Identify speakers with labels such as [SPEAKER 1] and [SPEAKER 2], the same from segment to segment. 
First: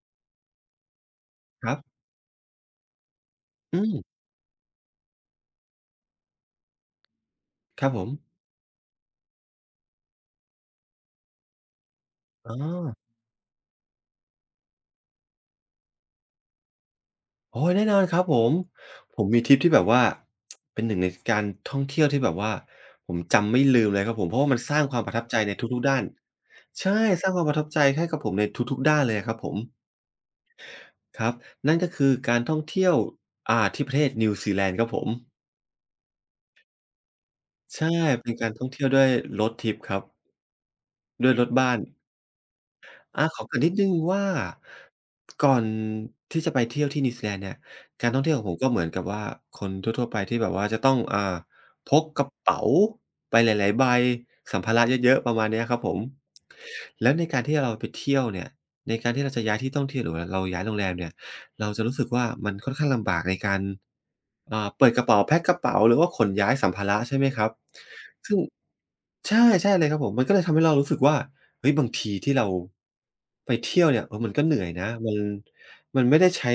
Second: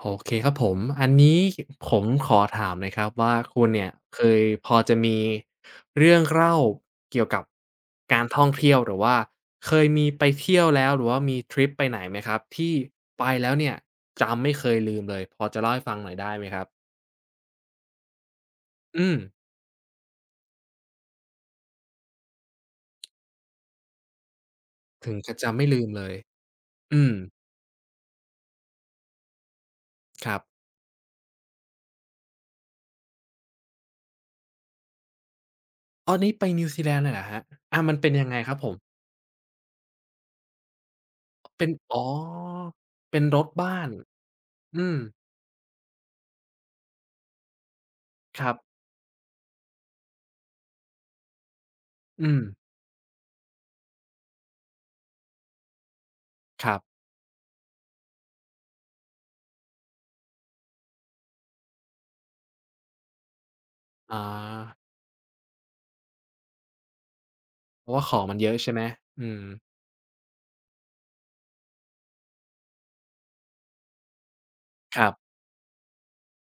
[SPEAKER 1] โอเคครับผมอันนี้
[SPEAKER 2] ครับ
[SPEAKER 1] ผมขอถามหน่อยครับว่าคุณ
[SPEAKER 2] อื
[SPEAKER 1] เนี่ย
[SPEAKER 2] ม
[SPEAKER 1] เคยพอจะมีเรื่องเล่าเกี่ยวกับ
[SPEAKER 2] ครับผม
[SPEAKER 1] การท่องเที่ยวหรือว่าเคยมีไปเที่ยวแล้วหรือว่ามีทริปไปไหนไหมครับ
[SPEAKER 2] อ๋อ
[SPEAKER 1] ที่ไปแล้วเนี่ยจำไม่เคยลืมเลยพอจะเล่าให้ฟังหน่อยได้ไหมครับ
[SPEAKER 2] โอ้ยแน่นอนครับผม
[SPEAKER 1] อืม
[SPEAKER 2] ผมมีทริปที่แบบว่า เป็นหนึ่งในการท่องเที่ยวที่แบบว่าผมจำไม่ลืมเลยครับผมเพราะว่ามันสร้างความป
[SPEAKER 1] ถึ
[SPEAKER 2] ระ
[SPEAKER 1] ง
[SPEAKER 2] ทับ
[SPEAKER 1] กั
[SPEAKER 2] ใจ
[SPEAKER 1] บ
[SPEAKER 2] ใน
[SPEAKER 1] จำไม่
[SPEAKER 2] ทุ
[SPEAKER 1] ลื
[SPEAKER 2] ก
[SPEAKER 1] ม
[SPEAKER 2] ๆด้า
[SPEAKER 1] เล
[SPEAKER 2] น
[SPEAKER 1] ย
[SPEAKER 2] ใช่
[SPEAKER 1] อืม
[SPEAKER 2] สร้างความประทับใจให้กับผมในทุกๆด้านเลยอะครับผม
[SPEAKER 1] ครับ
[SPEAKER 2] ครับนั่นก็คือการท่องเที่ยวที่ประเทศนิวซีแลนด์ครับผม
[SPEAKER 1] อ้อนี่ไปนิวซีแลนด์เลยเหรอครับอามั
[SPEAKER 2] ใช่
[SPEAKER 1] นเป็นยัง
[SPEAKER 2] เป็น
[SPEAKER 1] ไง
[SPEAKER 2] กา
[SPEAKER 1] ค
[SPEAKER 2] ร
[SPEAKER 1] รับ
[SPEAKER 2] ท่
[SPEAKER 1] ผ
[SPEAKER 2] อง
[SPEAKER 1] ม
[SPEAKER 2] เที่ยวด้วย road trip ครับด้วยรถ
[SPEAKER 1] เป็น
[SPEAKER 2] บ้าน
[SPEAKER 1] อ๋อเป็น
[SPEAKER 2] อา
[SPEAKER 1] ร
[SPEAKER 2] ขอ
[SPEAKER 1] ถ
[SPEAKER 2] เกริ่นนิด
[SPEAKER 1] บ้า
[SPEAKER 2] ห
[SPEAKER 1] น
[SPEAKER 2] นึ่งว่า
[SPEAKER 1] อืม
[SPEAKER 2] ก่อนที่จะไปเที่ยวที่นิวซีแลนด์เนี่ยการท่องเที่ยว
[SPEAKER 1] ค
[SPEAKER 2] ของ
[SPEAKER 1] รั
[SPEAKER 2] ผ
[SPEAKER 1] บ
[SPEAKER 2] มก็เหมือนกับว่าคนทั่วๆไปที่แบบว่าจะต้องพกก
[SPEAKER 1] อื
[SPEAKER 2] ระ
[SPEAKER 1] ม
[SPEAKER 2] เป๋าไปหลายๆใบสัมภาระเยอะๆประมาณเนี้ยครับผม
[SPEAKER 1] ครับ
[SPEAKER 2] แล้วในการที่เราไปเที่ยวเนี่ยในการที่เราจะย้ายที่ท่องเที่ยวหรือว่าเราย้ายโรงแรมเนี่ย เราจะรู้สึกว่ามันค่อนข้างลำบากในการ
[SPEAKER 1] อา
[SPEAKER 2] เปิดกระเป๋าแพ็กกระเป๋าหรือว่าขนย้ายสัมภาระใช่ไหมครับ
[SPEAKER 1] เพราะว่าของมั
[SPEAKER 2] ซึ่
[SPEAKER 1] น
[SPEAKER 2] ง
[SPEAKER 1] เยอะใช่ไหมอืม
[SPEAKER 2] ใช่ใช่เลยครับผมมันก็เลยทำให้เรารู้สึกว่าเฮ้ยบางทีที่เราไปเที่ยวเนี่ยเออมันก็เหนื่อยนะ
[SPEAKER 1] ครั
[SPEAKER 2] มั
[SPEAKER 1] บ
[SPEAKER 2] นมันไม่ได้ใช้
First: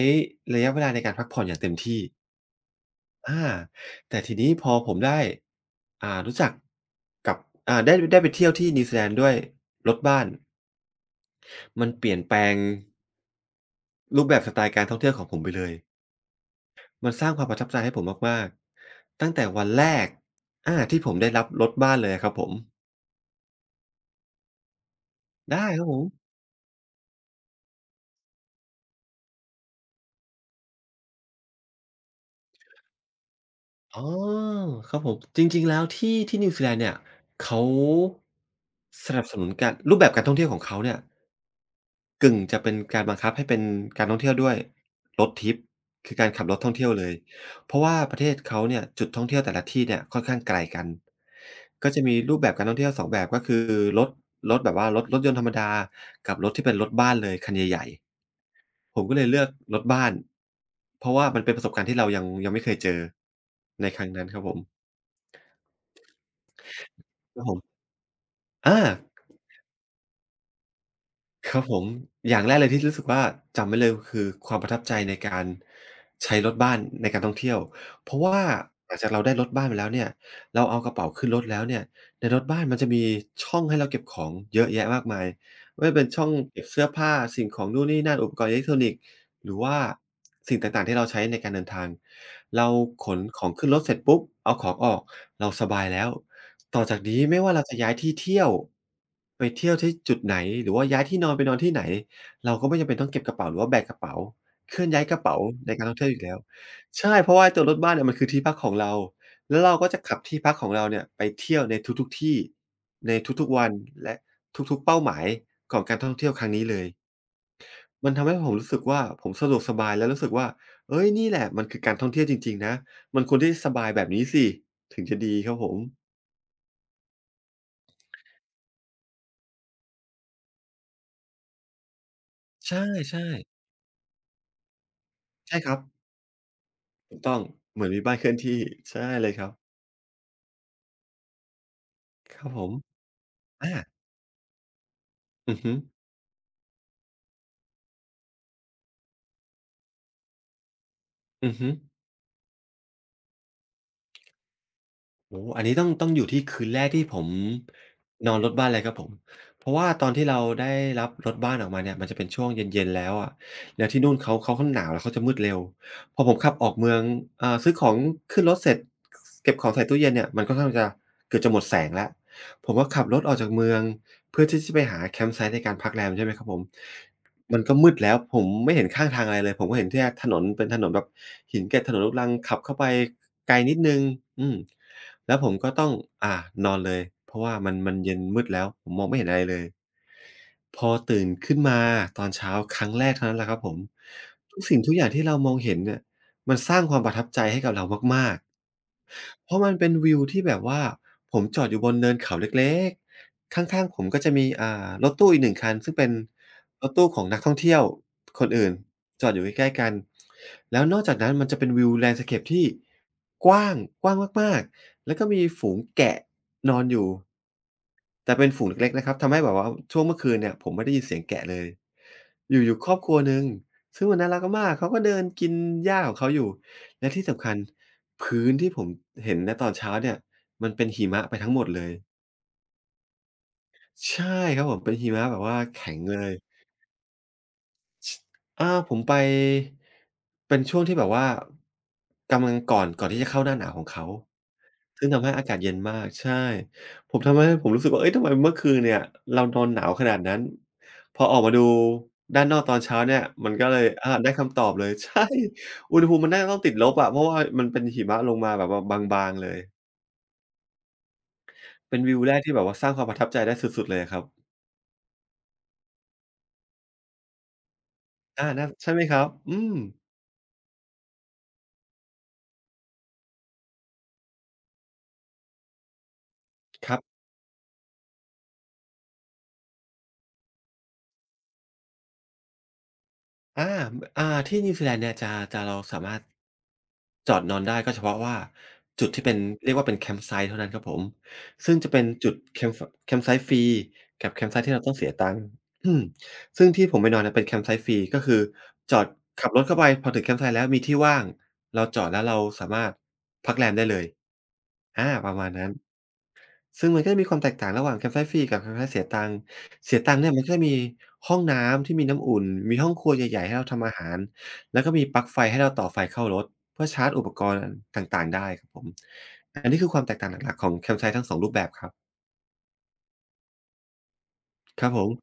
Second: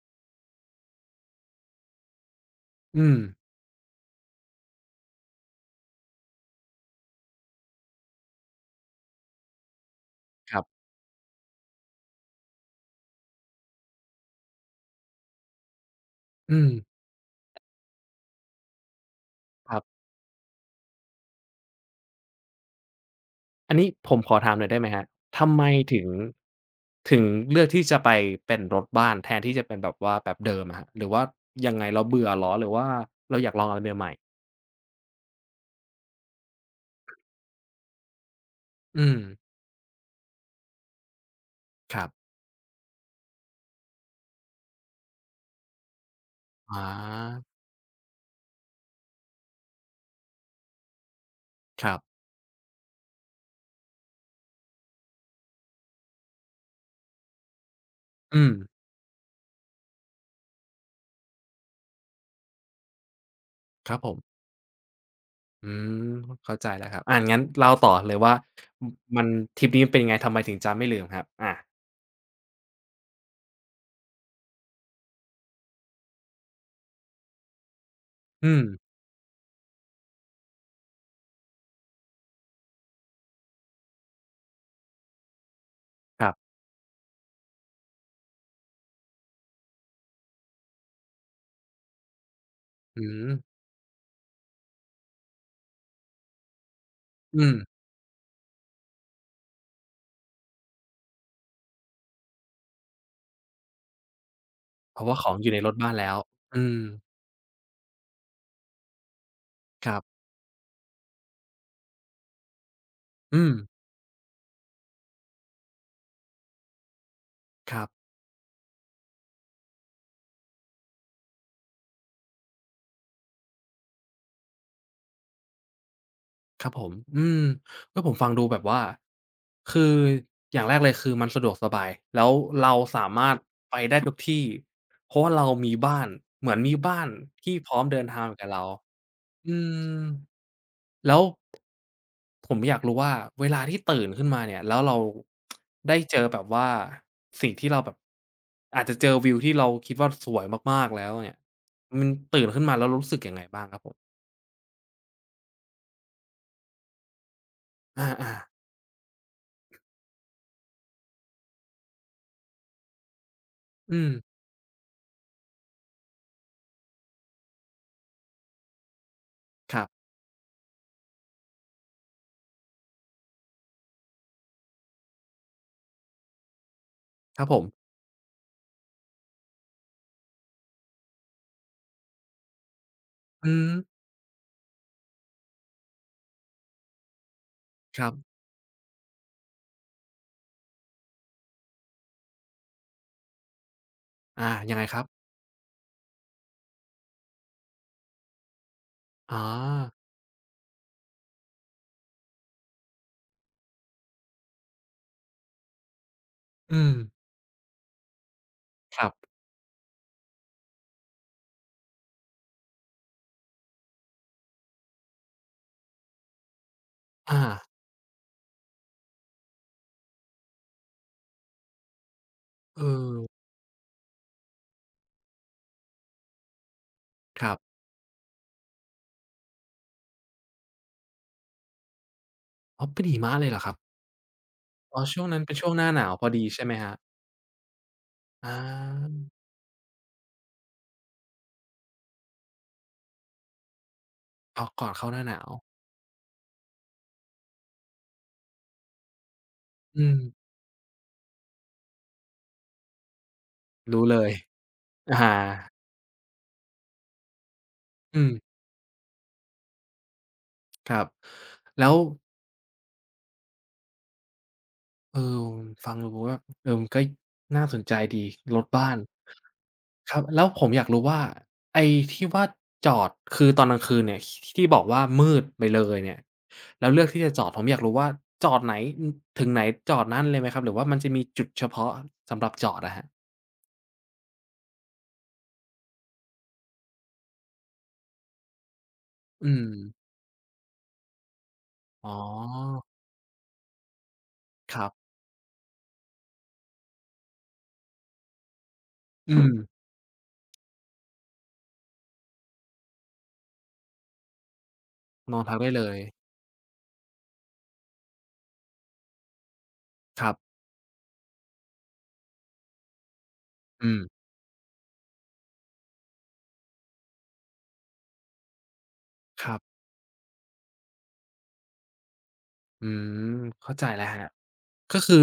[SPEAKER 2] ระยะเวลาในการพักผ่อนอย่างเต็มที่
[SPEAKER 1] อืม
[SPEAKER 2] อาแต่ทีนี้พอผมได้รู้จักกับได้ไปเที่ยวที่นิวซีแลนด์ด้วยรถบ้าน
[SPEAKER 1] ครับ
[SPEAKER 2] มันเปลี่ยนแปลงรูปแบบสไตล์การท่องเที่ยวของผมไปเลย
[SPEAKER 1] อืม
[SPEAKER 2] มันสร้างความประทับใจให้ผมมากๆตั้งแต่วัน
[SPEAKER 1] ครับ
[SPEAKER 2] แรกอาที่ผมได้รับรถบ้านเลยอะครับผม
[SPEAKER 1] อันนี้ผมขอถามหน่อยได้ไหมครับทำไม
[SPEAKER 2] ได้ครับผ
[SPEAKER 1] ถึ
[SPEAKER 2] ม
[SPEAKER 1] งถึงเลือกที่จะไปเป็นรถบ้านแทนที่จะเป็นแบบว่าแบบเดิมอะครับหรือว่ายังไงเราเบื่อเหรอหรือว่าเราอยากลองอะไร
[SPEAKER 2] อ๋อ
[SPEAKER 1] ใหม่ๆ
[SPEAKER 2] ครับผมจริงๆแล้วที่ที่นิวซีแลนด์เนี่ยเขา
[SPEAKER 1] อื
[SPEAKER 2] ส
[SPEAKER 1] ม
[SPEAKER 2] นับสนุนการรูปแบบการท่องเที่ยวของเขาเนี่ย
[SPEAKER 1] ครับ
[SPEAKER 2] กึ่งจะเป็นการบังคับให้เป็นการท่องเที่ยวด้วย road trip คือการขับรถท่อ
[SPEAKER 1] อ๋
[SPEAKER 2] งเที่ยวเลย
[SPEAKER 1] อ
[SPEAKER 2] เพราะว่าประเทศเขาเนี่ยจุดท่องเที่ยวแต่ละที่เนี่ยค่อนข้างไกลกัน
[SPEAKER 1] ค
[SPEAKER 2] ก็
[SPEAKER 1] รับ
[SPEAKER 2] จะมีรูปแบบการท่องเที่ยวสองแบบก็คือรถรถแบบว่ารถยนต์ธรรมดากับรถที่เป็นรถบ้านเลยคันใหญ่
[SPEAKER 1] อืม
[SPEAKER 2] ๆผมก็เลยเลือกรถบ้านเพราะว่ามันเป็นประสบการณ์ที่เรายังไม่เคยเจอใน
[SPEAKER 1] ครับ
[SPEAKER 2] ครั้
[SPEAKER 1] ผ
[SPEAKER 2] งนั้นค
[SPEAKER 1] ม
[SPEAKER 2] รับผม
[SPEAKER 1] อืมเข้าใจแล้วครับอางั้
[SPEAKER 2] ค
[SPEAKER 1] น
[SPEAKER 2] รับผ
[SPEAKER 1] เล่า
[SPEAKER 2] ม
[SPEAKER 1] ต่อเลยว่า
[SPEAKER 2] อา
[SPEAKER 1] มมันทริปนี้เป็นยังไงทำไมถึงจะไม่ลืมครับอา
[SPEAKER 2] ครับผมอย่างแรกเลยที่รู้สึกว่าจำไว้เลยคือความประทับใจในการใช้รถบ้านในการท่องเที่ยวเพราะว่า
[SPEAKER 1] อืม
[SPEAKER 2] หลังจากเราได้รถบ้านมาแล้วเนี่ยเราเอากระเป๋าขึ้นรถแล้วเนี่ยในรถบ้านมันจะมีช่องให้เราเก็บของเยอะแยะมากมายไม่ว่าจะเป็น
[SPEAKER 1] ค
[SPEAKER 2] ช่อ
[SPEAKER 1] รั
[SPEAKER 2] ง
[SPEAKER 1] บ
[SPEAKER 2] เก็บเสื้อผ้าสิ่งของนู่นนี่นั่นอุปกรณ์อิเล็กทรอนิกส์ หรือว่าสิ่งต่างๆที่เราใช้ในการเดินทางเรา
[SPEAKER 1] อื
[SPEAKER 2] ขน
[SPEAKER 1] ม
[SPEAKER 2] ของขึ้นรถเสร็จปุ๊บเอาของออกเราสบายแล้วต่อจากนี้ไม่
[SPEAKER 1] อื
[SPEAKER 2] ว่า
[SPEAKER 1] ม
[SPEAKER 2] เราจะย้ายที่เที่ยวไปเที่ยวที่จุดไหนหรือว่าย้ายที่นอนไปนอนที่ไหนเราก็ไม่จำเป็นต้องเก็บกระเป๋าหรือว่าแบกกระเป๋าเคลื่อน
[SPEAKER 1] เพ
[SPEAKER 2] ย้าย
[SPEAKER 1] ราะ
[SPEAKER 2] ก
[SPEAKER 1] ว่า
[SPEAKER 2] ระ
[SPEAKER 1] ของ
[SPEAKER 2] เป๋า
[SPEAKER 1] อยู่ในร
[SPEAKER 2] ใน
[SPEAKER 1] ถ
[SPEAKER 2] การ
[SPEAKER 1] บ้า
[SPEAKER 2] ท่
[SPEAKER 1] น
[SPEAKER 2] องเที่
[SPEAKER 1] แล้
[SPEAKER 2] ยวอ
[SPEAKER 1] ว
[SPEAKER 2] ยู่แล้ว
[SPEAKER 1] อืม
[SPEAKER 2] ใช่เพราะว่าไอ้ตัวรถบ้านเนี่ยมันคือที่พักของเราแล้วเรา
[SPEAKER 1] ค
[SPEAKER 2] ก็
[SPEAKER 1] รั
[SPEAKER 2] จะขั
[SPEAKER 1] บ
[SPEAKER 2] บที่พักของเราเนี่ยไปเที่ยวในทุกๆที่ใน
[SPEAKER 1] อื
[SPEAKER 2] ทุก
[SPEAKER 1] ม
[SPEAKER 2] ๆวันและทุกๆเป้าหมายของการท่องเที่ยวครั้งนี้เลย
[SPEAKER 1] ครับ
[SPEAKER 2] มันทำให้ผมรู้สึกว่าผมสะดวกสบายแล้วรู้สึกว่าเฮ้ยนี่แหละมันคือการท่องเที่ยวจริงๆนะ มันควรที่จะสบายแบบนี้สิถึงจะดีครับผม
[SPEAKER 1] ครับผม อืมก็ผมฟังดูแบบว่า คือ อย่างแรกเลยคือมันสะดวกสบาย แล้ว
[SPEAKER 2] ใ
[SPEAKER 1] เราสา
[SPEAKER 2] ช่
[SPEAKER 1] มารถ
[SPEAKER 2] ๆ
[SPEAKER 1] ไปได้ทุกที่ เพราะว่าเรา
[SPEAKER 2] ใช่ค
[SPEAKER 1] มี
[SPEAKER 2] รับ
[SPEAKER 1] บ้านเหมือนมีบ้าน
[SPEAKER 2] ถูกต้อง
[SPEAKER 1] ที่พร้อ
[SPEAKER 2] เห
[SPEAKER 1] ม
[SPEAKER 2] มือน
[SPEAKER 1] เดิ
[SPEAKER 2] มี
[SPEAKER 1] น
[SPEAKER 2] บ้าน
[SPEAKER 1] ทา
[SPEAKER 2] เค
[SPEAKER 1] ง
[SPEAKER 2] ลื่
[SPEAKER 1] ไป
[SPEAKER 2] อน
[SPEAKER 1] กับ
[SPEAKER 2] ที่
[SPEAKER 1] เรา
[SPEAKER 2] ใช่เลยครับ
[SPEAKER 1] อืม แล้ว
[SPEAKER 2] ครั
[SPEAKER 1] ผ
[SPEAKER 2] บ
[SPEAKER 1] ม
[SPEAKER 2] ผ
[SPEAKER 1] อ
[SPEAKER 2] ม
[SPEAKER 1] ยากรู้ว่าเวลา
[SPEAKER 2] อา
[SPEAKER 1] ที่ตื่นขึ้นมาเนี่ยแล้วเรา
[SPEAKER 2] อือฮึ
[SPEAKER 1] ได้เจอแบบว่าสิ่งที่เราแบบอาจจะเจอวิวที่เราคิดว่าสวยมากๆแล้วเนี่ย
[SPEAKER 2] อือฮึ
[SPEAKER 1] มันตื่นขึ้นมาแล้วรู้สึกยังไงบ้างครับผม
[SPEAKER 2] โอ้โฮอันนี้ต้องอยู่ที่คืนแรกที่ผม
[SPEAKER 1] อ
[SPEAKER 2] น
[SPEAKER 1] า
[SPEAKER 2] อ
[SPEAKER 1] ๆ
[SPEAKER 2] นรถบ้านเลยครับผมเพราะว่าตอนที่เราได้รับรถบ้านออกมาเนี่ยมันจะเป็นช่วงเย็นๆแล้วอะแล้ว
[SPEAKER 1] อื
[SPEAKER 2] ที่
[SPEAKER 1] ม
[SPEAKER 2] นู่นเขาค่อนหนาวแล้วเขาจะมืดเร็วพอผมขับออกเมืองซื้อของขึ้นรถเสร็จเก็บของ
[SPEAKER 1] ครั
[SPEAKER 2] ใส่
[SPEAKER 1] บ
[SPEAKER 2] ตู้เย็นเนี่ยมันค่อนข้างจะเกือบจะหมดแสงแล้วผมก็ขับรถออกจากเมืองเพื่อที่จะไปหาแคมป์ไซต์ในการพักแรมใช่ไหมครับผม
[SPEAKER 1] ครับผ
[SPEAKER 2] มัน
[SPEAKER 1] ม
[SPEAKER 2] ก็มืดแล้วผมไม่เห็นข้างทางอะไรเลยผมก็เห็นแค่ถนนเป็นถนนแบบหินเกล็ดถนนลูกรังขับเข้าไป
[SPEAKER 1] อือฮ
[SPEAKER 2] ไกลนิดหนึ่
[SPEAKER 1] ึ
[SPEAKER 2] งอืม แล้วผมก็ต้องอ่านอนเลยเพราะว่ามัน
[SPEAKER 1] ครับ
[SPEAKER 2] เย็นมืดแล้วผมมองไม่เห็นอะไรเลยพอตื่นขึ้นมาตอนเช้าครั้งแรกเท่านั้นแหละครับผม
[SPEAKER 1] อา
[SPEAKER 2] ทุก
[SPEAKER 1] ยัง
[SPEAKER 2] สิ่ง
[SPEAKER 1] ไง
[SPEAKER 2] ทุ
[SPEAKER 1] ค
[SPEAKER 2] กอ
[SPEAKER 1] รับ
[SPEAKER 2] ย่างที่เรามองเห็นเนี่ยมันสร้างความประทับใจให้กับเรามาก
[SPEAKER 1] อ๋อ
[SPEAKER 2] ๆเพราะมันเป็นวิวที่แบบว่าผมจอดอยู่บนเนินเขาเล็กๆข้างๆผมก็จะมีรถตู้อีกหนึ่งคันซึ่งเป็น
[SPEAKER 1] อื
[SPEAKER 2] ร
[SPEAKER 1] ม
[SPEAKER 2] ถตู้ของนักท่องเที่ยวคนอื่น
[SPEAKER 1] ครั
[SPEAKER 2] จ
[SPEAKER 1] บ
[SPEAKER 2] อดอยู่ใกล้ๆกันแล้วนอกจากนั้นมันจะเป็นวิว landscape ที่กว้างกว้างมากๆแล้วก็มีฝูงแกะนอนอยู่
[SPEAKER 1] อา
[SPEAKER 2] แต่เป็นฝูงเล็กๆนะครับทำให้แบบว่าช่วงเมื่อคืนเนี่ยผมไม่ได้ยินเสียงแกะเลยอยู่
[SPEAKER 1] เอ
[SPEAKER 2] ๆครอบครั
[SPEAKER 1] อ
[SPEAKER 2] วหนึ่งซึ่งมันน่ารักมากๆเขาก็เดินกินหญ้าของเขาอยู่และที่
[SPEAKER 1] ค
[SPEAKER 2] สำคั
[SPEAKER 1] รั
[SPEAKER 2] ญ
[SPEAKER 1] บ
[SPEAKER 2] พื้นที่ผมเห็นณตอนเช้าเนี่ยมันเป็นหิมะไปทั้งหมดเลย
[SPEAKER 1] อ๋อเป็นหิมะเลยเหรอครับ
[SPEAKER 2] ใช่ครับผมเป็น
[SPEAKER 1] อ๋อ
[SPEAKER 2] หิ
[SPEAKER 1] ช่
[SPEAKER 2] มะ
[SPEAKER 1] วง
[SPEAKER 2] แบ
[SPEAKER 1] นั้
[SPEAKER 2] บ
[SPEAKER 1] นเป็น
[SPEAKER 2] ว่า
[SPEAKER 1] ช่วงหน้า
[SPEAKER 2] แข็
[SPEAKER 1] ห
[SPEAKER 2] ง
[SPEAKER 1] นาว
[SPEAKER 2] เล
[SPEAKER 1] พอ
[SPEAKER 2] ย
[SPEAKER 1] ดีใช่ไหมครับอ
[SPEAKER 2] อาผมไป
[SPEAKER 1] า
[SPEAKER 2] เป็นช่วงที่แบบว่ากำลังก่อนที่จะเข้าหน้าหนาวของเขา
[SPEAKER 1] อ๋อก่อน
[SPEAKER 2] ซึ่
[SPEAKER 1] เข้า
[SPEAKER 2] ง
[SPEAKER 1] หน้า
[SPEAKER 2] ทำ
[SPEAKER 1] ห
[SPEAKER 2] ให้
[SPEAKER 1] นา
[SPEAKER 2] อา
[SPEAKER 1] ว
[SPEAKER 2] กาศเย็นมากใช่ผมทำให้ผมรู้สึกว่าเฮ้ยทำไมเมื่อคืนเนี่ยเรานอนหนาวข
[SPEAKER 1] อืม
[SPEAKER 2] นาดนั้นพอออกมาดูด้านนอกตอนเช้าเนี่ยมันก็เลย
[SPEAKER 1] รู้เลย
[SPEAKER 2] ได้คำตอบเลย
[SPEAKER 1] อา
[SPEAKER 2] ใช่อุณหภูมิมันน่าจะต้องติดลบอะเพราะว่ามันเป็นหิมะ
[SPEAKER 1] อืม
[SPEAKER 2] ลงมาแบบว่าบางๆเลย
[SPEAKER 1] ครับแล้ว
[SPEAKER 2] เป็นวิวแรกที่แบบว่าสร้างความประทับใจได้สุดๆเลยอะครับ
[SPEAKER 1] เออฟังดูว่าเออมันก็น่าสนใจดี
[SPEAKER 2] อา
[SPEAKER 1] รถ
[SPEAKER 2] น่า
[SPEAKER 1] บ้า
[SPEAKER 2] ใช่
[SPEAKER 1] น
[SPEAKER 2] ไหมครับอืม
[SPEAKER 1] ครับแล้วผมอยากรู้ว่าไอ้ที่ว่าจอดคือตอนกลางคืนเนี่ยที่บอกว่ามืดไปเลยเนี่ยแล้
[SPEAKER 2] ค
[SPEAKER 1] ว
[SPEAKER 2] รั
[SPEAKER 1] เลือก
[SPEAKER 2] บ
[SPEAKER 1] ที่จะจอดผมอยากรู้ว่าจอดไหนอือถึงไหนจอดนั้นเลยไหมครับหรือว่ามันจะมีจุดเฉพาะสำหรับจอดอะครับ
[SPEAKER 2] อาอาที่นิวซีแลนด์เนี่ยจะเราสามารถ จอดนอนได้ก็เฉพาะว่าจุดที่เป็น
[SPEAKER 1] อืม
[SPEAKER 2] เรียกว่าเป็นแคมป์ไซต์เท่านั้นครับผมซึ่งจะเป็น
[SPEAKER 1] อ๋อ
[SPEAKER 2] จุดแคมป์ไซต์ฟรีกับแคมป์ไซต์ที่
[SPEAKER 1] ค
[SPEAKER 2] เรา
[SPEAKER 1] รับ
[SPEAKER 2] ต้องเสียตังค์อืมซึ่งที่ผมไปนอนน่ะเป็นแคมป์ไซต์ฟรีก็คือจอด
[SPEAKER 1] อื
[SPEAKER 2] ขั
[SPEAKER 1] ม
[SPEAKER 2] บรถเข้าไปพอถึงแคมป์ไซต์แล้วมีที่ว่างเราจอดแล้วเราสามารถพักแรมได้เลยอาป
[SPEAKER 1] น
[SPEAKER 2] ระ
[SPEAKER 1] อน
[SPEAKER 2] มาณ
[SPEAKER 1] พัก
[SPEAKER 2] นั้
[SPEAKER 1] ได้
[SPEAKER 2] น
[SPEAKER 1] เลย
[SPEAKER 2] ซึ่งมันก็จะมีความแตกต่างระหว่างแคมป์ไ i t ์ฟรีกับแคมป์ไ i t ์เสียตังค์เสียตังค์
[SPEAKER 1] ค
[SPEAKER 2] เนี่
[SPEAKER 1] รั
[SPEAKER 2] ยมันก็
[SPEAKER 1] บ
[SPEAKER 2] จะมีห้องน้ำที่มีน้ำอุ่นมีห้องครัวใหญ่ๆให้เราทำ
[SPEAKER 1] อื
[SPEAKER 2] อา
[SPEAKER 1] ม
[SPEAKER 2] หารแล้วก็มีปลั๊กไฟให้เราต่อไฟเข้ารถเพื่อชาร์จอุปกรณ์ต่างๆได้ครับผม
[SPEAKER 1] ครับ
[SPEAKER 2] อันนี้คือความแตกต่างหลักๆของแคมป์ไซ t ์ทั้งสองรูปแบบครับ
[SPEAKER 1] อืมเข้าใจแล้วครับ
[SPEAKER 2] ครับ
[SPEAKER 1] ก็
[SPEAKER 2] ผม
[SPEAKER 1] คือ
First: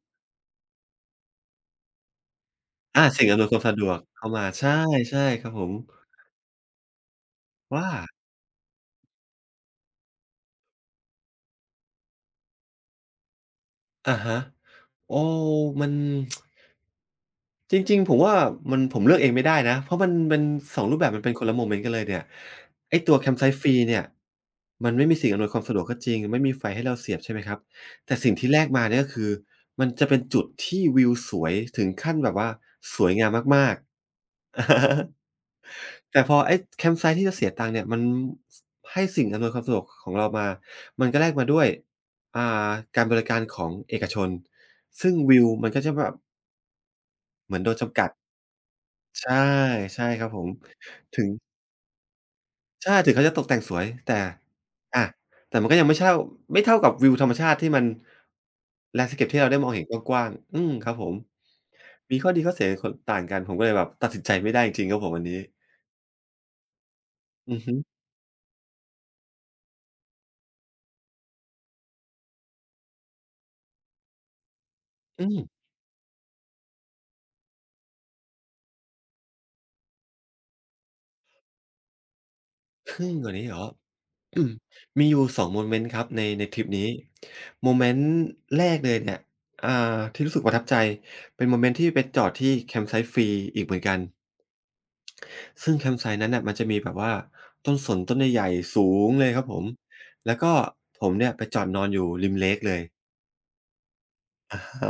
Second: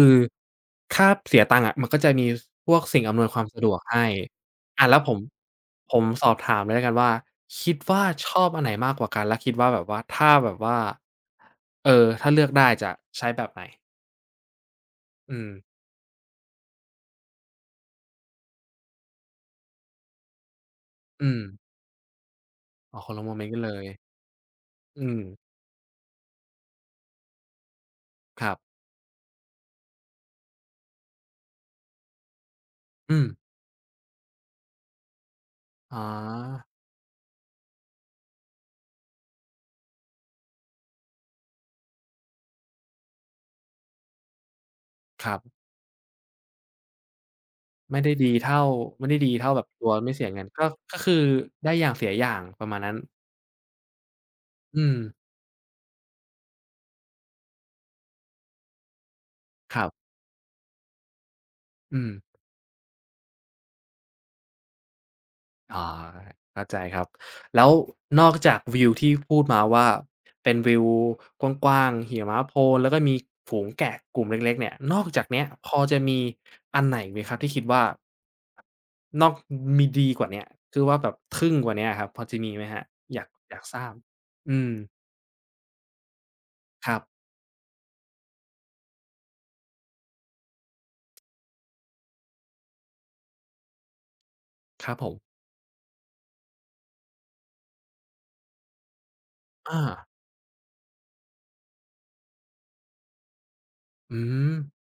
[SPEAKER 1] ถ้าเสียตังค์อะมันก็จะมีพวกสิ่
[SPEAKER 2] อา
[SPEAKER 1] งอำนว
[SPEAKER 2] สิ่ง
[SPEAKER 1] ยค
[SPEAKER 2] อำน
[SPEAKER 1] วา
[SPEAKER 2] ว
[SPEAKER 1] ม
[SPEAKER 2] ยควา
[SPEAKER 1] สะ
[SPEAKER 2] ม
[SPEAKER 1] ดว
[SPEAKER 2] สะ
[SPEAKER 1] ก
[SPEAKER 2] ดวก
[SPEAKER 1] ให้
[SPEAKER 2] เข้ามาใช่
[SPEAKER 1] อาแล้วผม
[SPEAKER 2] ใช่ครับผม
[SPEAKER 1] ผมสอบถามเลยแล้วกันว่าคิด
[SPEAKER 2] ว่า
[SPEAKER 1] ว่าชอบอันไหนมากกว่ากันและคิดว่าแบบว่าถ้าแบบว่าเออถ้าเลือกได้จะใช้แบบไหน
[SPEAKER 2] อะฮะโอ้
[SPEAKER 1] อืม
[SPEAKER 2] มัน จริงๆผมว่ามันผมเลือกเองไม่ได้นะเพราะมันเป็น2รูปแบบมัน
[SPEAKER 1] อื
[SPEAKER 2] เป็น
[SPEAKER 1] ม
[SPEAKER 2] คนละโมเมนต์กันเลยเนี่ย
[SPEAKER 1] อ๋
[SPEAKER 2] ไอ้
[SPEAKER 1] อค
[SPEAKER 2] ตั
[SPEAKER 1] น
[SPEAKER 2] ว
[SPEAKER 1] ละ
[SPEAKER 2] แค
[SPEAKER 1] โม
[SPEAKER 2] มป์
[SPEAKER 1] เม
[SPEAKER 2] ไซ
[SPEAKER 1] นต์กั
[SPEAKER 2] ต์
[SPEAKER 1] น
[SPEAKER 2] ฟ
[SPEAKER 1] เล
[SPEAKER 2] รี
[SPEAKER 1] ย
[SPEAKER 2] เนี่ยมันไม่
[SPEAKER 1] อื
[SPEAKER 2] มี
[SPEAKER 1] ม
[SPEAKER 2] สิ่งอำนวยความสะดวกก็จริงไม่มีไฟให้เราเสียบใช่ไหมครับแต่สิ่ง
[SPEAKER 1] ค
[SPEAKER 2] ที่
[SPEAKER 1] รับ
[SPEAKER 2] แลกมาเนี่ยก็คือมันจะเป็นจุดที่วิวสวยถึงขั้นแบบว่าสวย
[SPEAKER 1] อืม
[SPEAKER 2] งามมากๆ
[SPEAKER 1] อ๋อ
[SPEAKER 2] แต่พอไอ้แคมป์ไซต์ที่จะเสียตังค์เนี่ยมันสให้สิ่งอำนวยความสะดวกของเรามามันก็แลกมาด้วยอ่าการบริการของเอกชนซึ่ง
[SPEAKER 1] ครั
[SPEAKER 2] วิว
[SPEAKER 1] บ
[SPEAKER 2] มันก็จะแบบเหมือนโดนจำ
[SPEAKER 1] ไม่
[SPEAKER 2] กัด
[SPEAKER 1] ได้ดีเท่าไม่ได้ดี
[SPEAKER 2] ใช่
[SPEAKER 1] เท่าแบบตัว
[SPEAKER 2] ใช่
[SPEAKER 1] ไม่
[SPEAKER 2] ค
[SPEAKER 1] เสี
[SPEAKER 2] รั
[SPEAKER 1] ย
[SPEAKER 2] บผ
[SPEAKER 1] เงิน
[SPEAKER 2] ม
[SPEAKER 1] ก็ก็คือ
[SPEAKER 2] ถึง
[SPEAKER 1] ได้อย่างเสียอย่างประมาณ
[SPEAKER 2] ใช่
[SPEAKER 1] นั้น
[SPEAKER 2] ถึงเขาจะตกแต่งสวยแต่
[SPEAKER 1] อืม
[SPEAKER 2] อาแต่มันก็ยังไม่เช่าไม่เท่ากับวิวธรรมชาติที่มัน landscape ที่เราได้มอง
[SPEAKER 1] ค
[SPEAKER 2] เห็น
[SPEAKER 1] รับ
[SPEAKER 2] กว้างๆอืมครับผม
[SPEAKER 1] อืม
[SPEAKER 2] มีข้อดีข้อเสียคนต่างกันผมก็เลยแบบตัดสินใจไม่ได้จริงๆครับผมอันนี้
[SPEAKER 1] อ๋อเข้าใจครับ
[SPEAKER 2] อือ
[SPEAKER 1] แล้ว
[SPEAKER 2] ฮึ
[SPEAKER 1] นอกจากวิวที่พูดมาว่าเป็นวิวกว้างๆหิมะโพนแล้วก็มีฝูงแกะกลุ่มเล็กๆเนี่ยนอกจา
[SPEAKER 2] อื
[SPEAKER 1] กเนี้ยพ
[SPEAKER 2] ม
[SPEAKER 1] อจะมีอันไหนไหมครับที่คิดว่านอกมีดีกว่าเนี้ยคือว่าแบบทึ่งกว่าเนี้ยครับพอจะมีไหมครับ
[SPEAKER 2] ทึ่ง
[SPEAKER 1] อยา
[SPEAKER 2] ก
[SPEAKER 1] ก
[SPEAKER 2] ว่านี้
[SPEAKER 1] อ
[SPEAKER 2] เหร
[SPEAKER 1] ยาก
[SPEAKER 2] อ
[SPEAKER 1] ทราบอืม
[SPEAKER 2] มีอยู่2โมเมนต์ครับในทริปนี้
[SPEAKER 1] ครับ
[SPEAKER 2] โมเมนต์แรกเลยเนี่ยที่รู้สึกประทับใจเป็นโมเมนต์ที่ไปจอดที่แคมป์ไซต์ฟรีอีกเหมือนกัน
[SPEAKER 1] ครับผม
[SPEAKER 2] ซึ่งแคมป์ไซต์นั้นน่ะมันจะมีแบบว่าต้นสนต้นใหญ่ๆสูงเลยครับผม
[SPEAKER 1] อา
[SPEAKER 2] แล้วก็ผมเนี่ยไปจอดนอนอยู่ริมเลกเลย
[SPEAKER 1] อืม
[SPEAKER 2] อะฮะ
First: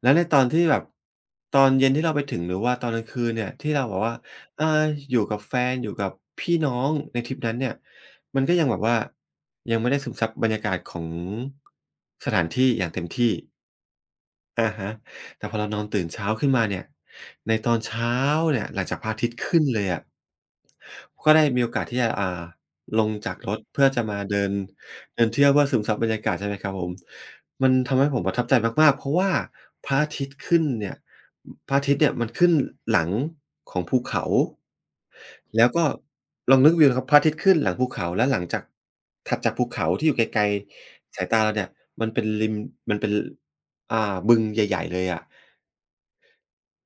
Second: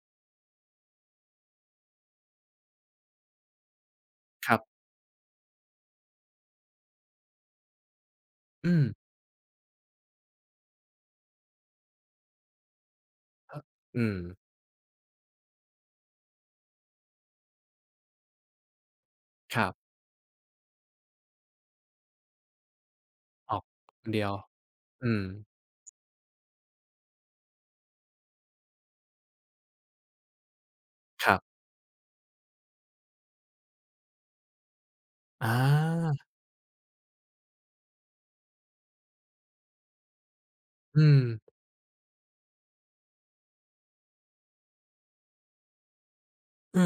[SPEAKER 2] แล้วในตอนที่แบบตอนเย็นที่เราไปถึงหรือว่าตอนกลางคืนเนี่ยที่เราแบบว่า
[SPEAKER 1] ครั
[SPEAKER 2] เออ
[SPEAKER 1] บ
[SPEAKER 2] อยู่กับแฟนอยู่กับพี่น้องในทริปนั้นเนี่ยมันก็ยัง
[SPEAKER 1] อื
[SPEAKER 2] แบ
[SPEAKER 1] ม
[SPEAKER 2] บว่ายังไม่ได้ซึมซับบรรยากาศของสถานที่อย่างเต็มที่
[SPEAKER 1] อืม
[SPEAKER 2] อะฮะแต่พอเรานอนตื่นเช้าขึ้นมาเนี่ยในตอนเช้าเนี่ยหลังจากพระอาทิตย์
[SPEAKER 1] ค
[SPEAKER 2] ขึ้น
[SPEAKER 1] รั
[SPEAKER 2] เลย
[SPEAKER 1] บ
[SPEAKER 2] อะก็ได้มีโอกาสที่จะลงจากร
[SPEAKER 1] อ
[SPEAKER 2] ถ
[SPEAKER 1] อก
[SPEAKER 2] เพื่อ
[SPEAKER 1] ค
[SPEAKER 2] จะ
[SPEAKER 1] น
[SPEAKER 2] มา
[SPEAKER 1] เดียว
[SPEAKER 2] เดิน
[SPEAKER 1] อืม
[SPEAKER 2] เดินเที่ยวเพื่อซึมซับบรรยากาศใช่ไหมครับผมมันทำให้ผมประทับใจมากๆเพราะว่าพระอาทิตย์ขึ้นเนี่ย
[SPEAKER 1] ครับ
[SPEAKER 2] พระอาทิตย์เนี่ยมันขึ้นหลังของภูเขา
[SPEAKER 1] อ
[SPEAKER 2] แล้วก็
[SPEAKER 1] า
[SPEAKER 2] ลองนึกวิวนะครับพระอาทิตย์ขึ้นหลังภูเขาและหลังจากถัดจากภูเขาที่อยู่ไกล
[SPEAKER 1] อืม
[SPEAKER 2] ๆสายตาเราเนี่ยมันเป็นริมมันเป็น อ่าบึงใหญ่ๆเลยอะ
[SPEAKER 1] เออ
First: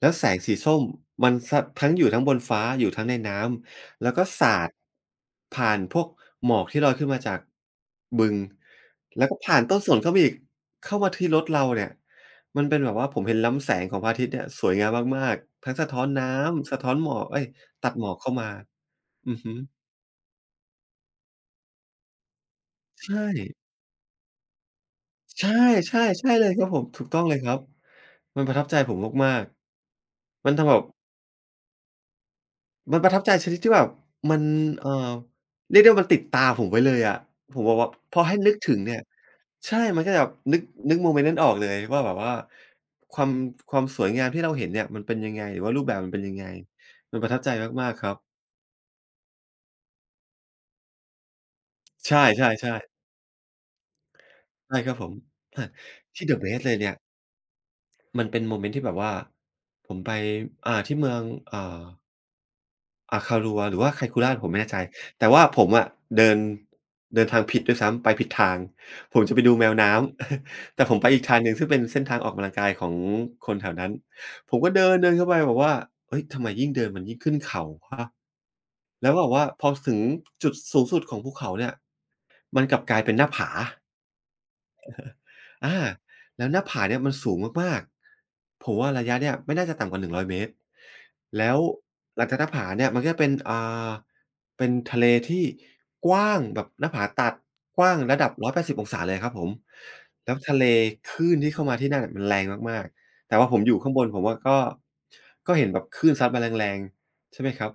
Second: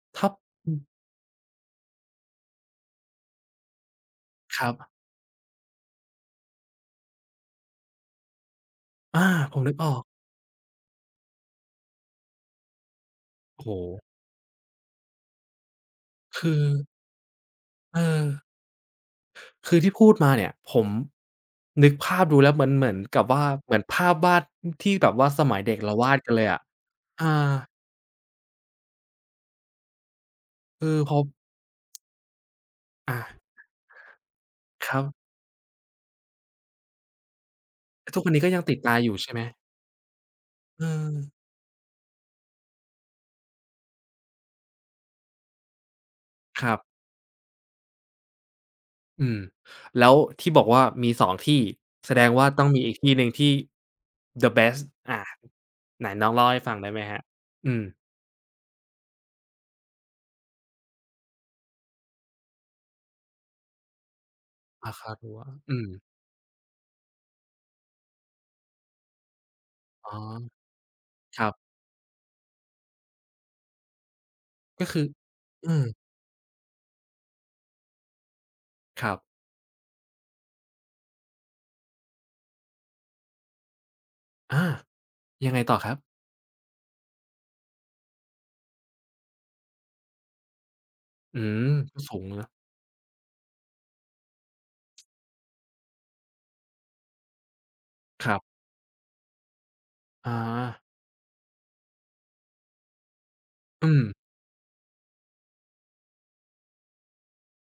[SPEAKER 2] แล้วแส
[SPEAKER 1] ถ้า
[SPEAKER 2] งสีส้มมันสะทั้งอยู่ทั้งบนฟ้าอยู่ทั้งในน้ำแล้วก็
[SPEAKER 1] ค
[SPEAKER 2] สาด
[SPEAKER 1] รับ
[SPEAKER 2] ผ่านพวกหมอกที่ลอยขึ้นมาจากบึง
[SPEAKER 1] อา
[SPEAKER 2] แล้วก็
[SPEAKER 1] ผ
[SPEAKER 2] ผ่า
[SPEAKER 1] ม
[SPEAKER 2] น
[SPEAKER 1] นึก
[SPEAKER 2] ต้น
[SPEAKER 1] อ
[SPEAKER 2] ส
[SPEAKER 1] อ
[SPEAKER 2] น
[SPEAKER 1] ก
[SPEAKER 2] เข้ามาอีกเข้ามาที่รถเราเนี่ยมันเป็นแบบว่าผมเห็น
[SPEAKER 1] โอ้
[SPEAKER 2] ล้ำ
[SPEAKER 1] โฮ
[SPEAKER 2] แสงของพระอาทิตย์เนี่ยสวยงามมากๆทั้งสะท้อนน้
[SPEAKER 1] คือ
[SPEAKER 2] ำสะท้อนหมอกเอ๊ยตัด
[SPEAKER 1] เอ
[SPEAKER 2] หมอก
[SPEAKER 1] อ
[SPEAKER 2] เข้ามาอือฮึ
[SPEAKER 1] คือที่พูดมาเนี่ย ผมนึกภาพดูแล้วมันเหมือน
[SPEAKER 2] ใช่
[SPEAKER 1] กับว่า เหมือนภาพวาดอที่แบบว่าส
[SPEAKER 2] ใช่
[SPEAKER 1] มัยเด็ก
[SPEAKER 2] ๆ
[SPEAKER 1] เราวาด
[SPEAKER 2] ใช่
[SPEAKER 1] กันเล
[SPEAKER 2] เล
[SPEAKER 1] ย
[SPEAKER 2] ย
[SPEAKER 1] อะ
[SPEAKER 2] ครับผมถูกต้อง
[SPEAKER 1] อา
[SPEAKER 2] เลยครับมันประทับใจผมมากๆมันทำแบบ
[SPEAKER 1] เออพอ
[SPEAKER 2] มันประทับ
[SPEAKER 1] อา
[SPEAKER 2] ใจชนิดที่แบบมัน
[SPEAKER 1] ค
[SPEAKER 2] เอ่อ
[SPEAKER 1] รับ
[SPEAKER 2] เรียกได้ว่ามันติดตาผมไว้เลยอะผมแบบว่าพ
[SPEAKER 1] ทุ
[SPEAKER 2] อ
[SPEAKER 1] กวัน
[SPEAKER 2] ให้
[SPEAKER 1] นี้ก็
[SPEAKER 2] นึก
[SPEAKER 1] ยังติ
[SPEAKER 2] ถึ
[SPEAKER 1] ด
[SPEAKER 2] ง
[SPEAKER 1] ตา
[SPEAKER 2] เนี่ย
[SPEAKER 1] อยู่ใช่ไหม
[SPEAKER 2] ใช่มันก็จะแบบนึก
[SPEAKER 1] เออ
[SPEAKER 2] นึกโมเมนต์นั้นออกเลยว่าแบบว่าความความสวยงามที่เราเห็นเนี่ยมันเป็นยังไงหรือว่ารูปแบบมันเป็นยังไง
[SPEAKER 1] ครับ
[SPEAKER 2] มันประทับใจมากๆครับ
[SPEAKER 1] อืม แล้วที่บอกว่ามีสองที่ แสด
[SPEAKER 2] ใช่
[SPEAKER 1] งว่าต้องมี
[SPEAKER 2] ๆๆ
[SPEAKER 1] อีกที่หนึ่งที่ the
[SPEAKER 2] ใช่
[SPEAKER 1] best
[SPEAKER 2] ครับผม
[SPEAKER 1] อา
[SPEAKER 2] อา
[SPEAKER 1] ไหน
[SPEAKER 2] ที่
[SPEAKER 1] น้อง
[SPEAKER 2] The
[SPEAKER 1] เล่าให้
[SPEAKER 2] Best เล
[SPEAKER 1] ฟัง
[SPEAKER 2] ย
[SPEAKER 1] ได้
[SPEAKER 2] เนี่ย
[SPEAKER 1] ไหมครับอืม
[SPEAKER 2] มันเป็นโมเมนต์ที่แบบว่าผมไปที่เมืองอ่า Kahlua หรือว่า Kaikulan ผมไม่แน่ใจ
[SPEAKER 1] อาคา
[SPEAKER 2] แต่
[SPEAKER 1] รัว
[SPEAKER 2] ว่าผม
[SPEAKER 1] อื
[SPEAKER 2] อะ
[SPEAKER 1] ม
[SPEAKER 2] เดินเดินทางผิดด้วยซ้ำไปผิดทางผมจะไปดูแมวน้
[SPEAKER 1] อ๋อ
[SPEAKER 2] ำ แต่ผมไปอีกทา
[SPEAKER 1] ค
[SPEAKER 2] งห
[SPEAKER 1] รั
[SPEAKER 2] นึ่งซึ่ง
[SPEAKER 1] บ
[SPEAKER 2] เป็นเส้นทางออกกำลังกายของคนแถวนั้นผมก็
[SPEAKER 1] ก็
[SPEAKER 2] เดิน
[SPEAKER 1] คือ
[SPEAKER 2] เดินเข้าไปแบบ
[SPEAKER 1] เอื
[SPEAKER 2] ว่า
[SPEAKER 1] ม
[SPEAKER 2] เฮ้ยทำไมยิ่งเดินมันยิ่งขึ้นเขาเปล่ะ
[SPEAKER 1] ค
[SPEAKER 2] แล้
[SPEAKER 1] รั
[SPEAKER 2] ว
[SPEAKER 1] บ
[SPEAKER 2] แบบว่าพอถึงจุดสูงสุดของภูเขาเนี่ยมันกลับกลายเป็นหน้าผา
[SPEAKER 1] อายังไงต่
[SPEAKER 2] อา
[SPEAKER 1] อครับ
[SPEAKER 2] แล้วหน้าผาเนี่ยมันสูงมากๆผมว่าระยะเนี่ยไม่น่าจะต่ำกว่า100เมตร
[SPEAKER 1] อื
[SPEAKER 2] แล้ว
[SPEAKER 1] มก็สู
[SPEAKER 2] ห
[SPEAKER 1] ง
[SPEAKER 2] ลังจากห
[SPEAKER 1] นะ
[SPEAKER 2] น้าผาเนี่ยมันก็จะเป็นาเป็นทะเลที่กว้างแบบหน้าผาตัดกว้างระ
[SPEAKER 1] ค
[SPEAKER 2] ดับ
[SPEAKER 1] รับ
[SPEAKER 2] 180อยแปดสิบองศาเลยครับผม
[SPEAKER 1] อา
[SPEAKER 2] แล้วทะเลคลื่นที่เข้ามาที่นั่นน่ะมันแรงมากๆแต่ว่าผมอยู่ข้า
[SPEAKER 1] อื
[SPEAKER 2] ง
[SPEAKER 1] ม
[SPEAKER 2] บนผมว่าก็เห็นแบบคลื่นซัดมาแรงๆ ใช่ไหมครับ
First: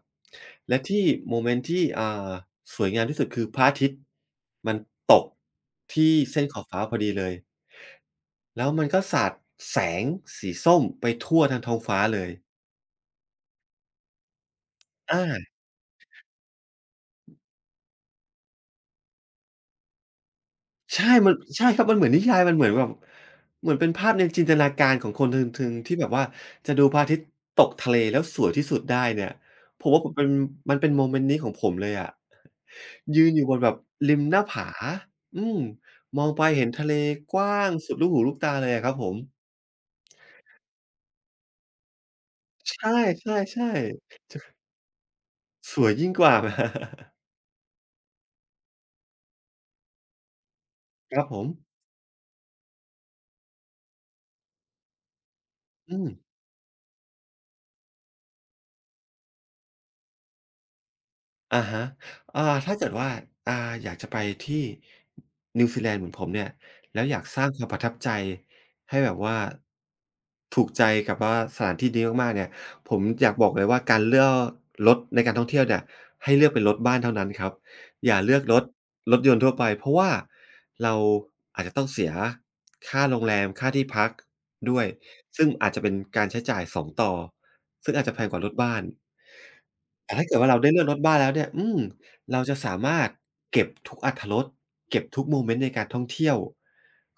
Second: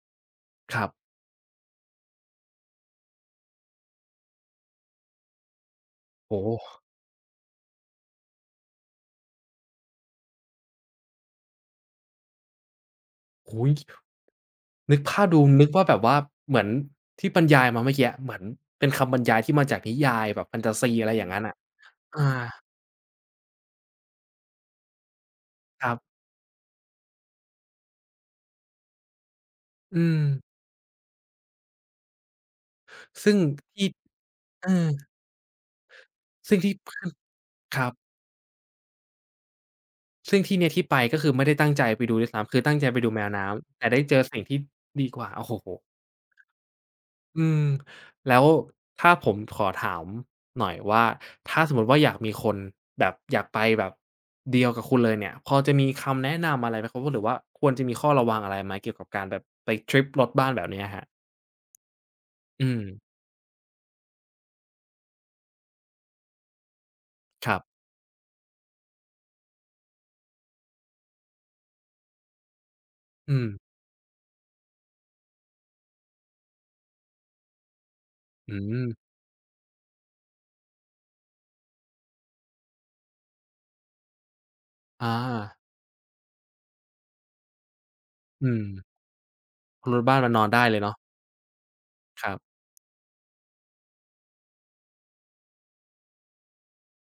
[SPEAKER 1] ค
[SPEAKER 2] และ
[SPEAKER 1] รับ
[SPEAKER 2] ที่โมเมนต์ที่าสวยงามที่สุดคือพระอาทิตย์มันตกที่
[SPEAKER 1] โอ้
[SPEAKER 2] เส้
[SPEAKER 1] โ
[SPEAKER 2] นขอบ
[SPEAKER 1] ฮ
[SPEAKER 2] ฟ้าพอดีเลยแล้วมันก็สาดแสงสีส้มไปทั่วทั้งท้องฟ้าเลย
[SPEAKER 1] โอ้โฮนึก
[SPEAKER 2] อา
[SPEAKER 1] ภาพดูนึกว่าแบบว่าเหมือนที่บรรยายมาเมื่อกี้เหมือนเป็นคำบรรยายที่มาจากนิยายแบบแฟนตาซี
[SPEAKER 2] ใช่
[SPEAKER 1] อะไรอย่า
[SPEAKER 2] มั
[SPEAKER 1] ง
[SPEAKER 2] น
[SPEAKER 1] งั้นน่ะ
[SPEAKER 2] ใช่ครับมันเหมือนนิ
[SPEAKER 1] อา
[SPEAKER 2] ยายมันเหมือนแบบเหมือนเป็นภาพในจินตนาการของคนคนหึง
[SPEAKER 1] ครั
[SPEAKER 2] ที่แบบ
[SPEAKER 1] บ
[SPEAKER 2] ว่าจะดูพระอาทิตย์ตกทะเลแล้วสวยที่สุดได้เนี่ยผม
[SPEAKER 1] อื
[SPEAKER 2] ว่าผม
[SPEAKER 1] ม
[SPEAKER 2] เป็นมันเป็นโมเมนต์นี้ของผมเลยอะ ยืน
[SPEAKER 1] ซึ่ง
[SPEAKER 2] อยู่บนแบบ
[SPEAKER 1] ที่
[SPEAKER 2] ริมหน้า
[SPEAKER 1] เอ
[SPEAKER 2] ผา
[SPEAKER 1] อ
[SPEAKER 2] อืมมองไป
[SPEAKER 1] ซึ่ง
[SPEAKER 2] เห็น
[SPEAKER 1] ที่
[SPEAKER 2] ทะเล
[SPEAKER 1] ขึ้น
[SPEAKER 2] กว้าง
[SPEAKER 1] ครั
[SPEAKER 2] สุ
[SPEAKER 1] บ
[SPEAKER 2] ดลูกหูลูกตาเลยอะครับผม
[SPEAKER 1] ซึ่งที่เนี้ยที่ไปก็คือไม่ได้ตั้งใจไปดูด้วยซ้ำคือตั้
[SPEAKER 2] ใช
[SPEAKER 1] งใจไปดูแมว
[SPEAKER 2] ่
[SPEAKER 1] น้ำแต่
[SPEAKER 2] ๆ
[SPEAKER 1] ได้เจ
[SPEAKER 2] ๆ
[SPEAKER 1] อสิ่งที่ดีกว่าโอ้โฮ
[SPEAKER 2] สวยยิ่งกว่า
[SPEAKER 1] อืมแล้วถ้าผมขอถามหน่อยว่า
[SPEAKER 2] ครับผม
[SPEAKER 1] ถ้าสมมติว่าอยากมีคนแบบอยากไปแบบเดียวกับคุณเลยเนี่ยพอจะมี
[SPEAKER 2] อืม
[SPEAKER 1] คำแนะนำอะไรไหมครับหรือว่าควรจะมีข้อระวังอะไรไหมเกี่ยวกับการแบบไปทริปรถบ้านแบบเนี้ยครับ
[SPEAKER 2] อะฮะ
[SPEAKER 1] อื
[SPEAKER 2] ถ้า
[SPEAKER 1] ม
[SPEAKER 2] เกิดว่าอ่าอยากจะไปที่นิวซีแลนด์เหมือนผมเนี่ยแล้วอยากสร้า
[SPEAKER 1] ค
[SPEAKER 2] ง
[SPEAKER 1] รั
[SPEAKER 2] ค
[SPEAKER 1] บ
[SPEAKER 2] วามประทับใจให้แบบว่าถูกใจกับว่าสถานที่นี้มากๆเนี่ยผมอยาก
[SPEAKER 1] อื
[SPEAKER 2] บ
[SPEAKER 1] ม
[SPEAKER 2] อกเลยว่าการเลือกรถในการท่องเที่ยวเนี่ยให้เลือกเป็นรถบ้านเท่านั้นครับอย่าเลือก
[SPEAKER 1] อื
[SPEAKER 2] รถ
[SPEAKER 1] ม
[SPEAKER 2] รถยนต์ทั่วไป เพราะว่าเราอาจจะต้องเสียค่าโรงแรมค่าที่พักด้วย
[SPEAKER 1] อา
[SPEAKER 2] ซึ่งอาจจะเป็นการใช้จ่ายสองต่อซึ่งอาจจะแพงกว่าร
[SPEAKER 1] อื
[SPEAKER 2] ถ
[SPEAKER 1] ม
[SPEAKER 2] บ้าน
[SPEAKER 1] รถ
[SPEAKER 2] แต่
[SPEAKER 1] บ้าน
[SPEAKER 2] ถ้า
[SPEAKER 1] มัน
[SPEAKER 2] เกิด
[SPEAKER 1] นอน
[SPEAKER 2] ว่าเรา
[SPEAKER 1] ได้
[SPEAKER 2] ได้
[SPEAKER 1] เล
[SPEAKER 2] เลื
[SPEAKER 1] ย
[SPEAKER 2] อกร
[SPEAKER 1] เนาะ
[SPEAKER 2] ถบ้านแล้วเนี่ยอืม
[SPEAKER 1] ครั
[SPEAKER 2] เราจะ
[SPEAKER 1] บ
[SPEAKER 2] สามารถเก็บทุกอรรถรสเก็บทุกโมเมนต์ในการท่องเที่ยว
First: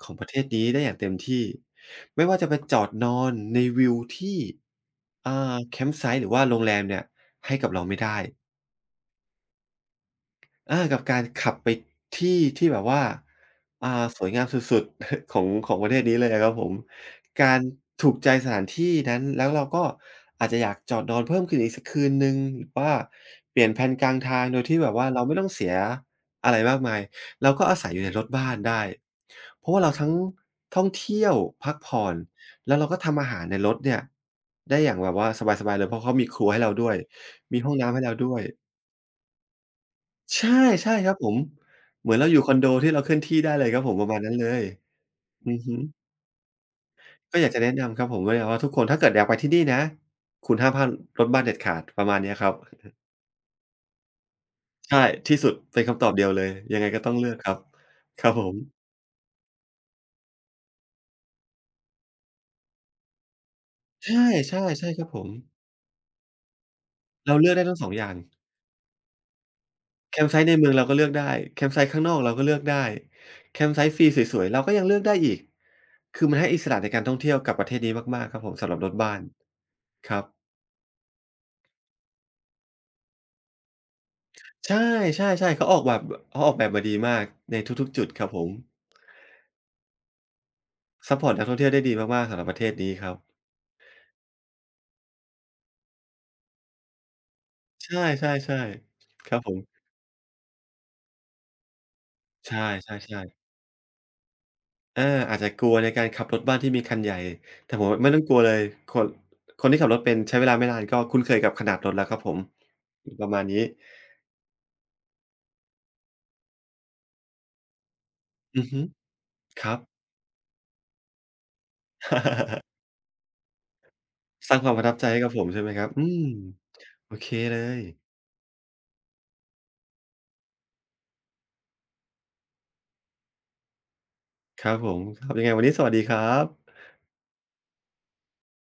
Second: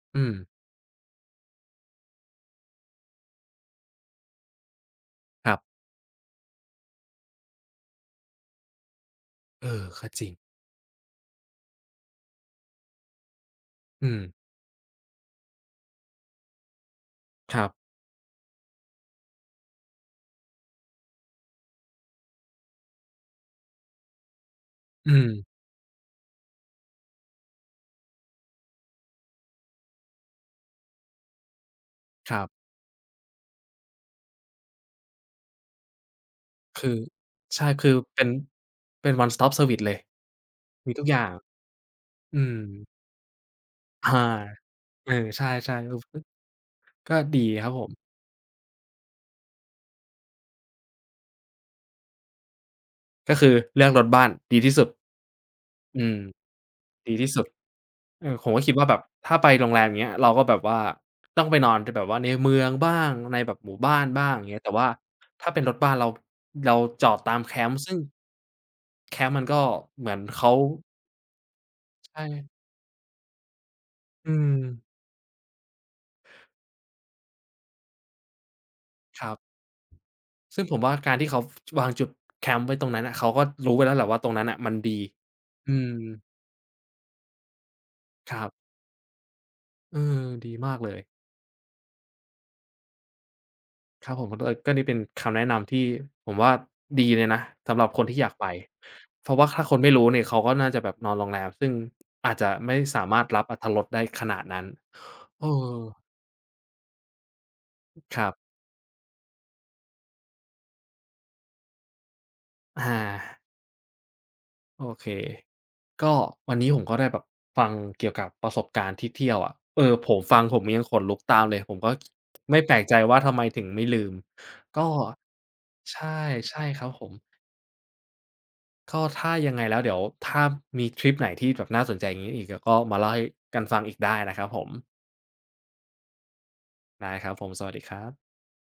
[SPEAKER 2] ของป
[SPEAKER 1] อื
[SPEAKER 2] ระ
[SPEAKER 1] ม
[SPEAKER 2] เทศนี้ได้อย่างเต็มที่ไม่ว่าจะไปจอดนอนในวิวที่
[SPEAKER 1] ครั
[SPEAKER 2] แค
[SPEAKER 1] บ
[SPEAKER 2] มป์ไซต์หรือว่าโรงแรมเนี่ยให้กับเราไม่ได้
[SPEAKER 1] เออก็จริง
[SPEAKER 2] กับการขับไปที่ที่แบบว่าอ่า
[SPEAKER 1] อื
[SPEAKER 2] สวยงา
[SPEAKER 1] ม
[SPEAKER 2] มสุดๆ ของของประเทศนี้เลยอะครับผมกา
[SPEAKER 1] ค
[SPEAKER 2] ร
[SPEAKER 1] รับ
[SPEAKER 2] ถูกใจสถานที่นั้นแล้วเราก็อาจจะอยากจอดนอนเพิ่มขึ้นอีกสักคืนหนึ่งหรือว่าเปลี่ยนแพลนกลางทางโดยที่แบบว่า
[SPEAKER 1] อื
[SPEAKER 2] เราไม่ต้อง
[SPEAKER 1] ม
[SPEAKER 2] เสียอะไรมากมายเราก็อาศัยอยู่ในรถบ้านได้เพราะว่าเราทั้งท่องเที่ยวพักผ่อน
[SPEAKER 1] ครับ
[SPEAKER 2] แล้วเราก็ทำอาหารในรถเนี่ยได้อย่างแบบว่าสบายๆเลยเพราะเขามีครัวให้เราด้
[SPEAKER 1] คื
[SPEAKER 2] วย
[SPEAKER 1] อ
[SPEAKER 2] มี
[SPEAKER 1] ใช่
[SPEAKER 2] ห้อง
[SPEAKER 1] คื
[SPEAKER 2] น้ำ
[SPEAKER 1] อ
[SPEAKER 2] ให้เรา
[SPEAKER 1] เป็น
[SPEAKER 2] ด้วย
[SPEAKER 1] เป็น One Stop Service เลย
[SPEAKER 2] ใช่ใช่
[SPEAKER 1] มีทุก
[SPEAKER 2] ครั
[SPEAKER 1] อ
[SPEAKER 2] บผ
[SPEAKER 1] ย่าง
[SPEAKER 2] มเหมือนเราอ
[SPEAKER 1] อื
[SPEAKER 2] ยู่ค
[SPEAKER 1] ม
[SPEAKER 2] อนโดที่เราเคลื่อนที่ได้เลยครับผมประ
[SPEAKER 1] อา
[SPEAKER 2] มาณนั้นเลย
[SPEAKER 1] เออใช่
[SPEAKER 2] อือฮึ
[SPEAKER 1] ๆก็
[SPEAKER 2] ก็
[SPEAKER 1] ดี
[SPEAKER 2] อยากจะ
[SPEAKER 1] ครั
[SPEAKER 2] แนะ
[SPEAKER 1] บผม
[SPEAKER 2] นำครับผมว่าทุกคนถ้าเกิดอยากไปที่นี่นะคุณห้ามพลาดรถบัสเด็ดขาดประมาณเนี้ยครับ
[SPEAKER 1] ก็คือเลือกรถบ้านดีที่สุด
[SPEAKER 2] ใช่ที่สุดเป็นคำต
[SPEAKER 1] อื
[SPEAKER 2] อบ
[SPEAKER 1] ม
[SPEAKER 2] เดียวเลยยังไงก็ต้อ
[SPEAKER 1] ดี
[SPEAKER 2] งเลื
[SPEAKER 1] ที่
[SPEAKER 2] อก
[SPEAKER 1] สุ
[SPEAKER 2] ค
[SPEAKER 1] ด
[SPEAKER 2] รับค
[SPEAKER 1] เอ
[SPEAKER 2] รับ
[SPEAKER 1] อ
[SPEAKER 2] ผ
[SPEAKER 1] ผม
[SPEAKER 2] ม
[SPEAKER 1] ก็คิดว่าแบบถ้าไปโรงแรมอย่างเงี้ยเราก็แบบว่าต้องไปนอนแบบว่าในเมืองบ้างในแบบหมู่บ้าน
[SPEAKER 2] ใช่
[SPEAKER 1] บ้างอย่างเงี้
[SPEAKER 2] ใช่
[SPEAKER 1] ยแต่ว่า
[SPEAKER 2] ใช่ครับผม
[SPEAKER 1] ถ้าเป็นรถบ้านเราจอด
[SPEAKER 2] เรา
[SPEAKER 1] ตาม
[SPEAKER 2] เลื
[SPEAKER 1] แค
[SPEAKER 2] อกได้
[SPEAKER 1] ม
[SPEAKER 2] ทั้ง
[SPEAKER 1] ป์
[SPEAKER 2] 2อ
[SPEAKER 1] ซึ่
[SPEAKER 2] ง
[SPEAKER 1] ง
[SPEAKER 2] อย่าง
[SPEAKER 1] แคมป์มันก็เหมือ
[SPEAKER 2] แค
[SPEAKER 1] น
[SPEAKER 2] มป์ไซต์
[SPEAKER 1] เขา
[SPEAKER 2] ในเมืองเราก็เลือกได้แคมป์ไซต์ข้างนอก
[SPEAKER 1] ใช่
[SPEAKER 2] เราก็เลือกได้แคมป์ไซต์ฟรี
[SPEAKER 1] อื
[SPEAKER 2] สวย
[SPEAKER 1] ม
[SPEAKER 2] ๆเราก็ยังเลือกได้อีกคือมันให้อิสระในการท่องเที่ยวกับประเทศนี้มากๆครับผมสำหรับรถบ้าน
[SPEAKER 1] ครับ
[SPEAKER 2] ครับ
[SPEAKER 1] ซึ่งผมว่าการที่เขาวางจุดแคมป์ไว้ตรงนั้นน่ะเขาก็รู้ไว้แล้วแหละว่าตรงนั้นน่ะมัน
[SPEAKER 2] ใช่
[SPEAKER 1] ดี
[SPEAKER 2] ใช่ๆเขาอ
[SPEAKER 1] อื
[SPEAKER 2] อก
[SPEAKER 1] ม
[SPEAKER 2] แบบเขาออกแบบมาดีมากในทุกๆจุดครับ
[SPEAKER 1] ค
[SPEAKER 2] ผ
[SPEAKER 1] รั
[SPEAKER 2] ม
[SPEAKER 1] บเออดีมากเลย
[SPEAKER 2] ซัปพอร์ตนักท่องเที่ยวได้ดีมากๆสำหรับประเทศนี้ครับ
[SPEAKER 1] ครับผมก็เลยก็นี่เป็นคำแนะนำที่ผมว่าดีเลยนะสำหรั
[SPEAKER 2] ใช
[SPEAKER 1] บคนที่อยากไป
[SPEAKER 2] ่ๆ
[SPEAKER 1] เพ
[SPEAKER 2] ๆค
[SPEAKER 1] ราะ
[SPEAKER 2] รับ
[SPEAKER 1] ว่า
[SPEAKER 2] ผม
[SPEAKER 1] ถ้าคนไม่รู้เนี่ยเขาก็น่าจะแบบนอนโรงแรมซึ่งอาจจะ
[SPEAKER 2] ใช
[SPEAKER 1] ไม่สามาร
[SPEAKER 2] ่
[SPEAKER 1] ถ
[SPEAKER 2] ๆ
[SPEAKER 1] รั
[SPEAKER 2] ๆ
[SPEAKER 1] บอรรถรสได้ขนาดนั้น
[SPEAKER 2] อาอาจ
[SPEAKER 1] เออ
[SPEAKER 2] จะกลัวในการขับรถบ้านที่มีคันใหญ่แต่ผมว่าไม่
[SPEAKER 1] ค
[SPEAKER 2] ต้อง
[SPEAKER 1] รั
[SPEAKER 2] ก
[SPEAKER 1] บ
[SPEAKER 2] ลัวเลยคนคนที่ขับรถเป็นใช้เวลาไม่นานก็คุ้นเคยกับขนาดรถแล้วครับผม
[SPEAKER 1] อา
[SPEAKER 2] ประมาณนี้
[SPEAKER 1] โอเคก็วันนี้ผมก็ได้แบบฟังเกี่ยวกับประส
[SPEAKER 2] อื
[SPEAKER 1] บ
[SPEAKER 2] อฮึ
[SPEAKER 1] การณ์ที่เที่ยวอะ
[SPEAKER 2] ครั
[SPEAKER 1] เอ
[SPEAKER 2] บ
[SPEAKER 1] อผมฟังผมยังขนลุกตามเลยผมก็ไม่แปลก ใจว่าทำไมถึงไม่ลืม
[SPEAKER 2] สร้างความป
[SPEAKER 1] ก็
[SPEAKER 2] ระทับใจให้กับผมใช่ไหมครับ
[SPEAKER 1] ใช
[SPEAKER 2] อื
[SPEAKER 1] ่
[SPEAKER 2] ม
[SPEAKER 1] ใช่ครับผม
[SPEAKER 2] โอเคเลย
[SPEAKER 1] ก็ถ้ายังไงแล้วเดี๋ยวถ้ามีทริปไหนที่แบบน่าสนใจอย่างงี้อีกเดี๋ยวก็มาเล่าให้กันฟังอีกได้นะครับผ
[SPEAKER 2] ค
[SPEAKER 1] ม
[SPEAKER 2] รับผมครับยังไงวันนี้สวัสดีครับ
[SPEAKER 1] ได้ครับผมสวัสดีครับ